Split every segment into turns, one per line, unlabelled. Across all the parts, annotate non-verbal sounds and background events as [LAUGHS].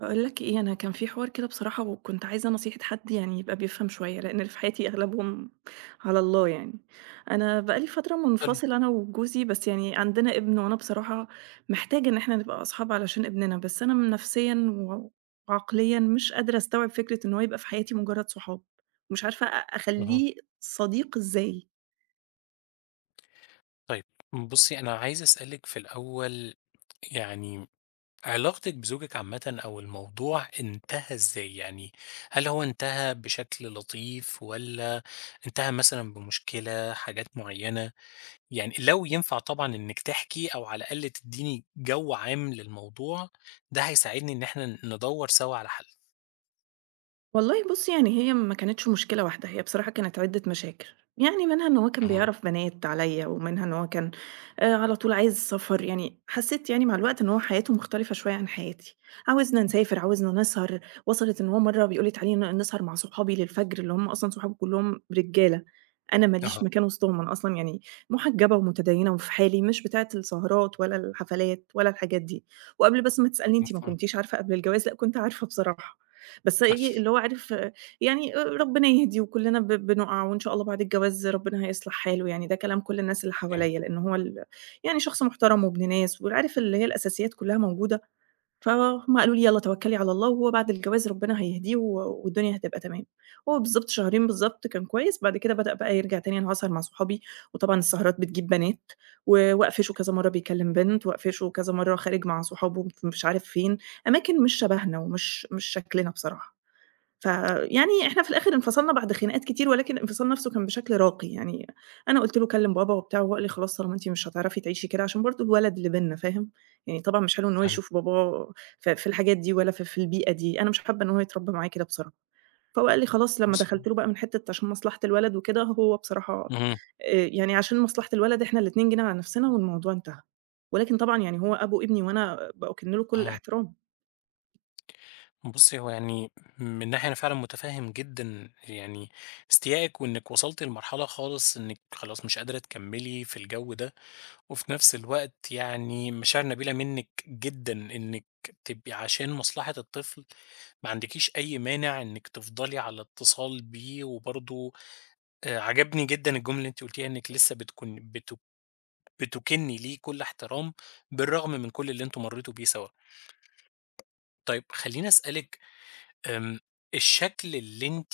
باقول لك إيه، أنا كان في حوار كده بصراحة وكنت عايزة نصيحة حد يعني يبقى بيفهم شوية، لإن اللي في حياتي أغلبهم على الله يعني. أنا بقى لي فترة
طيب،
منفصلة أنا وجوزي، بس يعني عندنا ابن وأنا بصراحة محتاجة إن إحنا نبقى أصحاب علشان ابننا، بس أنا نفسيًا وعقليًا مش قادرة أستوعب فكرة إن هو يبقى في حياتي مجرد صحاب، ومش عارفة أ
اهم،
أخلّيه صديق إزاي.
طيب بُصّي أنا عايز أسألِك في الأول يعني علاقتِك بزوجِك عامةً أو الموضوع انتهى إزاي؟ يعني هل هو انتهى بشكل لطيف والّا انتهى مثلًا بمشكلة، حاجات معيّنة؟ يعني لو ينفع طبعًا إنِّك تحكي أو على الأقل تدّيني جو عام للموضوع، ده هيساعدني إن إحنا ندوّر سوا على حل.
والله بُصّي، يعني هي ما كانتش مشكلة واحدة، هي بصراحة كانت عِدّة مشاكل، يعني منها إن هو كان
اهم،
بيعرف بنات عليّا، ومنها إن هو كان على طول عايز سفر، يعني حسّيت يعني مع الوقت إن هو حياته مختلفة شوية عن حياتي، عاوزنا نسافر، عاوزنا نسهر، وصلت إن هو مرّة بيقول لي: "تعالي نسهر مع صحابي للفجر." اللي هم أصلًا صحابه كلّهم رجالة، أنا ما
أها،
ليش مكان وسطهم، أنا أصلًا يعني محجّبة ومتديّنة وفي حالي، مش بتاعة السهرات ولا الحفلات ولا الحاجات دي، وقبل بس ما تسألني أنتِ ما
مفهوم،
كنتيش عارفة قبل الجواز، لأ كنت عارفة بصراحة. بس إيه، اللي هو عارف آه، يعني آه، ربنا يهدي وكُلّنا بنُقع وإن شاء الله بعد الجواز ربنا هيصلح حاله يعني، ده كلام كل الناس اللي
أوكي،
حواليّا، لإن هو يعني شخص محترم وابن ناس وعارف اللي هي الأساسيات كُلّها موجودة، فهُم قالوا لي: "يالّا توكّلي على الله وهو بعد الجواز ربنا هيهديه والدنيا هتبقى تمام." هو بالضبط شهرين بالضبط كان كويس، بعد كده بدأ بقى يرجع تاني أنا هاسهر مع صحابي، وطبعًا السهرات بتجيب بنات وأقفشه كذا مرّة بيكلّم بنت، وأقفشه كذا مرّة خارج مع صحابه ف مش عارف فين، أماكن مش شبهنا ومش مش شكلنا بصراحة. فيعني إحنا في الآخر انفصلنا بعد خناقات كتير، ولكن الانفصال نفسه كان بشكل راقي، يعني أنا قُلت له كلّم بابا وبتاع، وهو قال لي خلاص طالما أنتِ مش هتعرفي تعيشي كده عشان برضه الولد اللي بيننا فاهم، يعني طبعًا مش حلو إن هو
فهمتِك.
يشوف باباه ف في الحاجات دي ولا في البيئة دي، أنا مش حابة إن هو يتربى معايا كده بصراحة، فهو قال لي خلاص لمّا
بُصّي
دخلت له بقى من حتة عشان مصلحة الولد وكده، هو بصراحة
اهم،
يعني عشان مصلحة الولد إحنا الاتنين جينا على نفسنا والموضوع انتهى، ولكن طبعًا يعني هو أبو ابني وأنا باكِن له كل
أها.
الاحترام.
بُصّي، هو يعني من ناحية أنا فعلًا مُتفهِّم جدًا يعني استيائِك وإنِّك وصلتِ لمرحلة خالص إنِّك خلاص مش قادرة تكمّلي في الجو ده، وفي نفس الوقت يعني مشاعر نبيلة منِّك جدًا إنِّك تبقي عشان مصلحة الطفل ما عندكيش أي مانع إنِّك تفضلي على اتصال بيه، وبرضه عجبني جدًا الجملة اللي أنتِ قُلتيها إنِّك لسه بتكنّي ليه كل احترام بالرغم من كل اللي أنتم مرّيتوا بيه سوا. طيب خلّيني أسألِك آمم، الشكل اللي أنتِ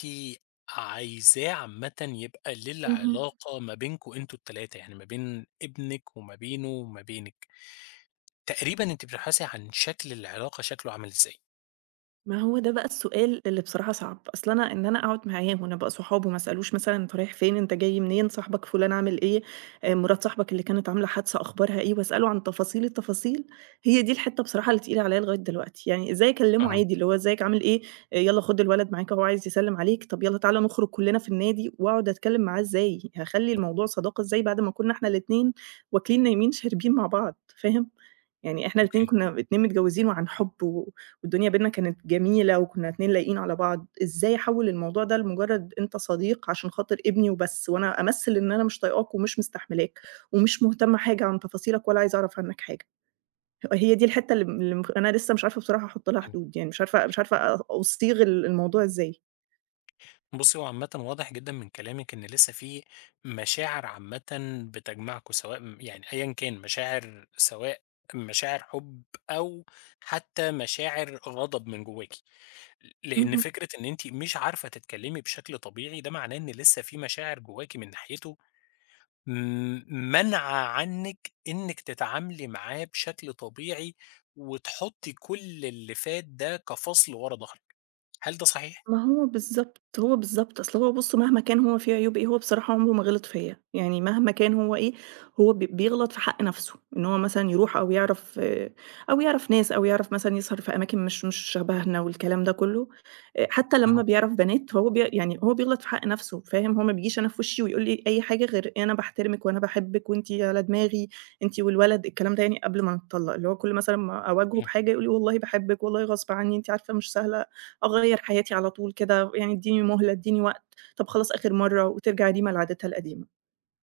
عايزاه عامةً يبقى
اهم.
للعلاقة ما بينكم أنتم ال3 يعني ما بين ابنِك وما بينه وما بينِك، تقريبًا أنتِ بتبحثي عن شكل العلاقة شكله عامل إزاي؟
ما هو ده بقى السؤال اللي بصراحة صعب، أصل أنا إن أنا أقعد معاه ونبقى صحاب وما أسألوش مثلًا أنت رايح فين، أنت جاي منين، صاحبك فلان عامل إيه، مرات صاحبك اللي كانت عاملة حادثة أخبارها إيه، وأسأله عن تفاصيل التفاصيل، هي دي الحتّة بصراحة اللي تقيلة عليَّ لغاية دلوقتي، يعني إزاي أكلمه
أها،
عادي اللي هو إزيك عامل إيه، يالّا خد الولد معاك أهو عايز يسلم عليك، طب يالّا تعالَ نخرج كلنا في النادي، وأقعد أتكلم معاه إزاي، هاخلّي الموضوع صداقة إزاي بعد ما كنا إحنا الاتنين واكلين نايمين شاربين مع بعض، فاهم؟ يعني إحنا الاتنين
أوكي،
كنا 2 متجوّزين وعن حُب والدنيا بيننا كانت جميلة وكنا 2 لايقين على بعض، إزاي أحوّل الموضوع ده لمجرّد أنت صديق عشان خاطر ابني وبس وأنا أمثّل إن أنا مش طايقاك ومش مستحملاك ومش مهتمة حاجة عن تفاصيلك ولا عايزة أعرف عنّك حاجة. هي دي الحتّة اللي م اللي مخ أنا لسه مش عارفة بصراحة أحُط لها
حلو.
حدود، يعني مش عارفة أُصيغ الموضوع إزاي.
بُصّي، هو عامةً واضح جدًا من كلامِك إن لسه في مشاعر عامةً بتجمعكم سواء يعني أيًا كان مشاعر سواء مشاعر حُب أو حتى مشاعر غضب من جواكِ. لإن فكرة إن أنتِ مش عارفة تتكلمي بشكل طبيعي، ده معناه إن لسه في مشاعر جواكِ من ناحيته م مانعة عنِّك إنِّك تتعاملي معاه بشكل طبيعي، وتحطّي كل اللي فات ده كفصل ورا ضهرِك، هل ده صحيح؟
ما هو بالضبط، هو بالضبط. أصل هو بُص مهما كان هو فيه عيوب إيه، هو بصراحة عمره ما غلط فيّا. يعني مهما كان هو إيه، هو بيغلط في حق نَفْسه، إن هو مثلًا يروح أو يعرف آه، أو يعرف ناس أو يعرف مثلًا يسهر في أماكن مش شبهنا والكلام ده كُلّه. حتّى
أها.
لمّا بيعرف بنات، هو بي يعني هو بيغلط في حق نَفْسه، فاهم؟ هو ما بييجيش أنا في وشّي ويقول لي أي حاجة غير أنا باحترمِك وأنا باحبِّك وأنتِ على دماغي، أنتِ والولد، الكلام ده يعني قبل ما نتطلّق. اللي هو كل مثلًا ما أواجهه
إمم،
بحاجة يقول لي والله باحبِّك، والله غصب عنّي، أنتِ عارفة مش سهلة أغيّر حياتي على طول كده، يعني ادّيني مهلة، ادّيني وقت، طَب خلاص آخر مرّة وترجع ديما لعادتها القديمة.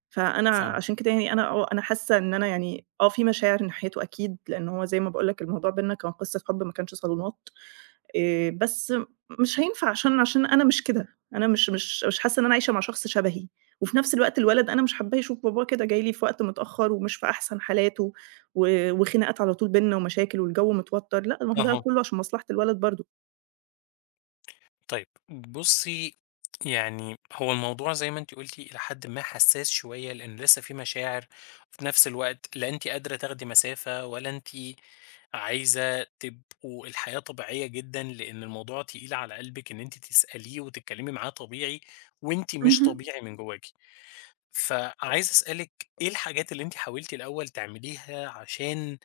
فأنا
فاهمِك،
عشان كده يعني أنا آه، أنا حاسة إن أنا يعني آه، في مشاعر ناحيته أكيد، لإن هو زي ما باقول لك الموضوع بيننا كان قصة حُب ما كانش صالونات، بس مش هينفع عشان أنا مش كده، أنا مش حاسة إن أنا عايشة مع شخص شبهي، وفي نفس الوقت الولد أنا مش حاباه يشوف باباه كده جاي لي في وقت متأخّر ومش في أحسن حالاته وخناقات على طول بيننا ومشاكل والجو متوتّر، لأ، ما هو ده
أها.
كُلّه عشان مصلحة الولد برضه.
طيب بُصّي، يعني هو الموضوع زي ما أنتِ قُلتِ إلى حدٍ ما حساس شوية، لإن لسه في مشاعر، وفي نفس الوقت لا أنتِ قادرة تاخدي مسافة، ولا أنتِ عايزة تبقوا الحياة طبيعية جدًا، لإن الموضوع تقيل على قلبِك إن أنتِ تسأليه وتتكلمي معاه طبيعي، وأنتِ مش
اهم.
طبيعي من جواكِ. فعايز أسألِك إيه الحاجات اللي أنتِ حاولتِ الأول تعمليها عشان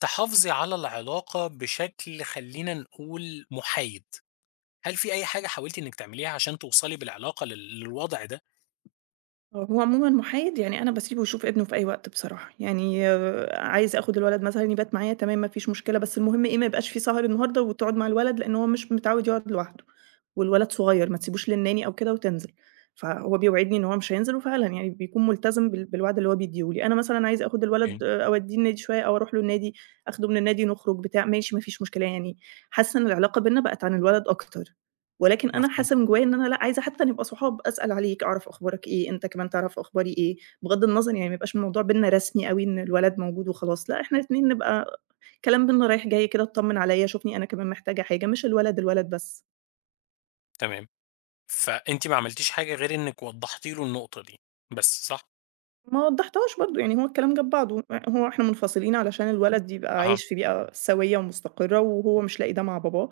تحافظي على العلاقة بشكل خلّينا نقول محايد؟ هل في أي حاجة حاولتِ إنِّك تعمليها عشان توصلي بالعلاقة للوضع ده؟
آه، هو عمومًا محايد، يعني أنا باسيبه يشوف ابنه في أي وقت بصراحة، يعني آه، عايز آخُد الولد مثلًا يبات معايا تمام ما فيش مشكلة، بس المهم إيه، ما يبقاش في سهر النهارده وتقعد مع الولد، لإن هو مش متعوِّد يقعد لوحده، والولد صغير ما تسيبوش للناني أو كده وتنزل، فهو بيوعدني إن هو مش هينزل وفعلًا يعني بيكون ملتزم بالوعد اللي هو بيدّيه لي. أنا مثلًا عايزة آخُد
إمم،
الولد آه، أودّيه النادي شوية أو أروح له النادي، آخده من النادي نخرج بتاع، ماشي ما فيش مشكلة، يعني حاسة إن العلاقة بيننا بقت عن الولد أكتر. ولكن أنا
مفهوم.
حاسة من جوايا إن أنا لأ، عايزة حتى نبقى صحاب، أسأل عليك، أعرف أخبارك إيه، أنت كمان تعرف أخباري إيه، بغض النظر يعني ما يبقاش الموضوع بيننا رسمي أوي إن الولد موجود وخلاص، لأ، إحنا الاتنين نبقى كلام بيننا رايح جاي كده اتطمن عليَّ، شوفني أنا كمان محتاجة حاجة، مش الولد، الولد بس.
تمام، فأنتِ ما عملتيش حاجة غير إنِّك وضّحتِ له النقطة دي بس، صح؟
ما وضحتهاش برضه، يعني هو الكلام جاب بعضه، هو إحنا منفصلين علشان الولد يبقى
أها،
عايش في بيئة سوية ومستقرة، وهو مش لاقي ده مع باباه،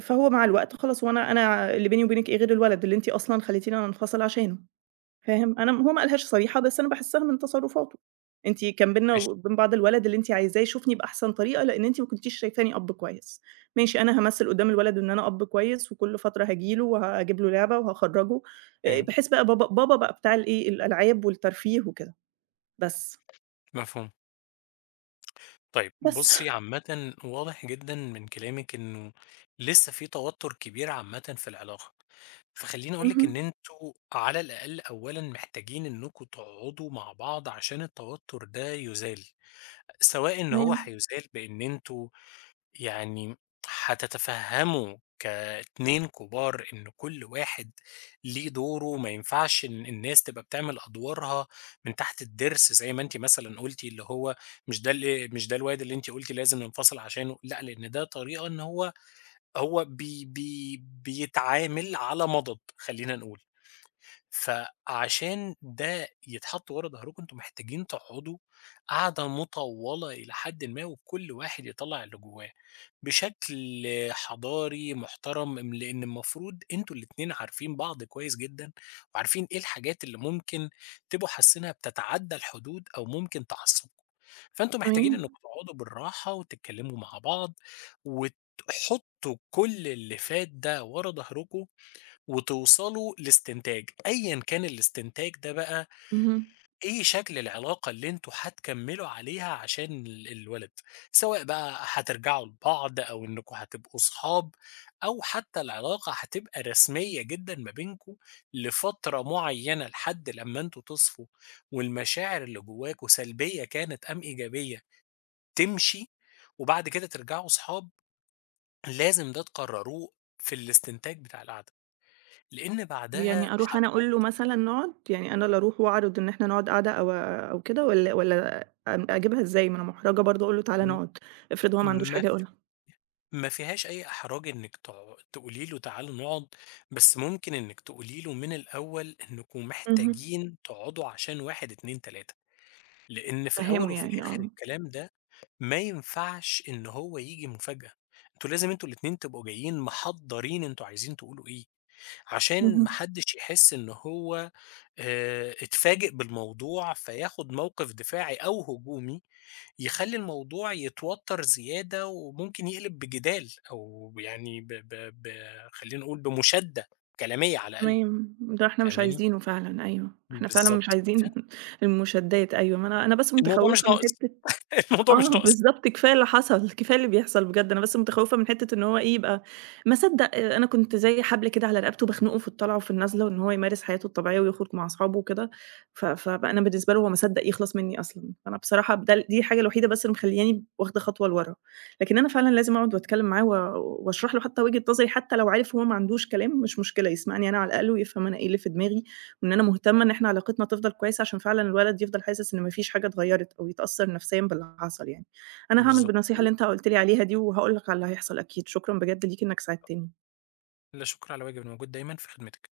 فهو مع الوقت خلاص هو أنا اللي بيني وبينِك إيه غير الولد اللي أنتِ أصلًا خليتيني أنا أنفصل عشانه. فاهم؟ أنا هو ما قالهاش صريحة، بس أنا باحسّها من تصرُّفاته، أنتِ كان بيننا
ماشي،
وبين بعض الولد اللي أنتِ عايزاه يشوفني بأحسن طريقة، لإن أنتِ ما كنتيش شايفاني أب كويس، ماشي أنا هامثّل قدّام الولد إن أنا أب كويس، وكل فترة هاجي له وهاجيب له لعبة وهاخرّجه،
إمم،
بحيث بقى بابا بقى بتاع الإيه، الألعاب والترفيه وكده، بس،
مفهوم. طيب
بس.
بُصّي، عامةً واضح جدًا من كلامِك إنه لسه في توتر كبير عامةً في العلاقة، فخلّيني أقول لِك
اهم،
إن أنتم على الأقل أولًا محتاجين إنكم تقعدوا مع بعض عشان التوتر ده يُزال، سواء إن هو
تمام،
هيُزال بإن أنتم يعني هتتفهموا كاتنين كبار إن كل واحد ليه دوره، ما ينفعش إن الناس تبقى بتعمل أدوارها من تحت الضرس زي ما أنتِ مثلًا قُلتِ، اللي هو مش ده الواد اللي أنتِ قُلتِ لازم ننفصل عشانه، لأ، لأن ده طريقة إن هو هو بي بي بيتعامل على مضض خلّينا نقول. فعشان ده يتحط ورا ضهركم أنتم محتاجين تقعدوا قعدة مطولة إلى حدٍ ما، وكل واحد يطلّع اللي جواه بشكل حضاري محترم، لإن المفروض أنتم الاتنين عارفين بعض كويس جدًا، وعارفين إيه الحاجات اللي ممكن تبقوا حاسينها بتتعدى الحدود أو ممكن تعصبكم، فأنتم محتاجين
تمام،
إنكم تقعدوا بالراحة وتتكلموا مع بعض، وتحطوا كل اللي فات ده ورا ضهركم وتوصلوا لاستنتاج، أيًا كان الاستنتاج ده بقى
اهم.
إيه شكل العلاقة اللي أنتم هتكمّلوا عليها عشان الولد، سواء بقى هترجعوا لبعض أو إنكم هتبقوا صحاب أو حتى العلاقة هتبقى رسمية جدًا ما بينكم لفترة معيّنة لحد لمّا أنتم تصفوا والمشاعر اللي جواكم سلبية كانت أم إيجابية تمشي، وبعد كده ترجعوا صحاب، لازم ده تقرروه في الاستنتاج بتاع القعدة، لإن بعدها
يعني أروح أنا أقول له
هتحُط
مثلًا نقعد؟ يعني أنا اللي أروح وأعرض إن إحنا نقعد قعدة أو كده والّا أم أجيبها إزاي؟ ما أنا محرجة برضه أقول له تعالَ نقعد، افرض هو ما عندوش
ما
حاجة
ف
يقولها؟
ما فيهاش أي إحراج إنِّك تقولي له تعالوا نقعد، بس ممكن إنِّك تقولي له من الأول إنكم
اهم.
محتاجين تقعدوا عشان 1، 2، 3، لإن في الأول
أفهّمه
وفي
يعني
الآخر
آه.
الكلام ده ما ينفعش إن هو ييجي مفاجأة، أنتم لازم أنتم الاتنين تبقوا جايين محضّرين أنتم عايزين تقولوا إيه، عشان ما
اهم.
حدّش يحس إن هو اتفاجئ بالموضوع، فياخد موقف دفاعي أو هجومي، يخلّي الموضوع يتوتر زيادة وممكن يقلب بجدال أو يعني ب ب ب خلّينا نقول بمشادة كلامية على الأقل،
تمام، ده إحنا مش
فاهماني؟
عايزينه فعلًا أيوه، إحنا فعلًا مش
بالضبط،
عايزين [LAUGHS] المشادات أيوه، ما أنا بس
الموضوع مش
متخوّفة من
ناقص،
حتة
[LAUGHS] الموضوع مش
آه
ناقص،
بالضبط، كفاية اللي حصل، كفاية اللي بيحصل بجد، أنا بس متخوّفة من حتّة إن هو إيه، يبقى ما صدّق أنا كنت زي حبل كده على رقبته بخنقه في الطالعة وفي النازلة وإن هو يمارس حياته الطبيعية ويخرج مع أصحابه وكده، فبقى أنا بالنسبة له هو ما صدّق يخلص منّي أصلًا، فأنا بصراحة ده ال دي الحاجة الوحيدة بس اللي مخلّياني واخدة خطوة لورا، لكن أنا فعلًا لازم أقعد وأتكلّم معاه وأشرح له حتّى وجهة نظري، حتّى لو عارف هو ما عندوش كلام مش مشكلة، يسمعني أنا على الأقل ويفهم أنا إيه اللي في دماغي وإن أنا مهتمة إن إحنا علاقتنا تفضل كويسة عشان فعلًا الولد يفضل حاسس إن ما فيش حاجة اتغيّرت أو يتأثّر نفسيًا باللي حصل يعني. أنا هاعمل
بالضبط،
بالنصيحة اللي أنت قُلت لي عليها دي وهاقول لك على اللي هيحصل أكيد، شكرًا بجد ليك إنك ساعدتني.
لا شكر على واجب، أنا موجود دايمًا في خدمتِك.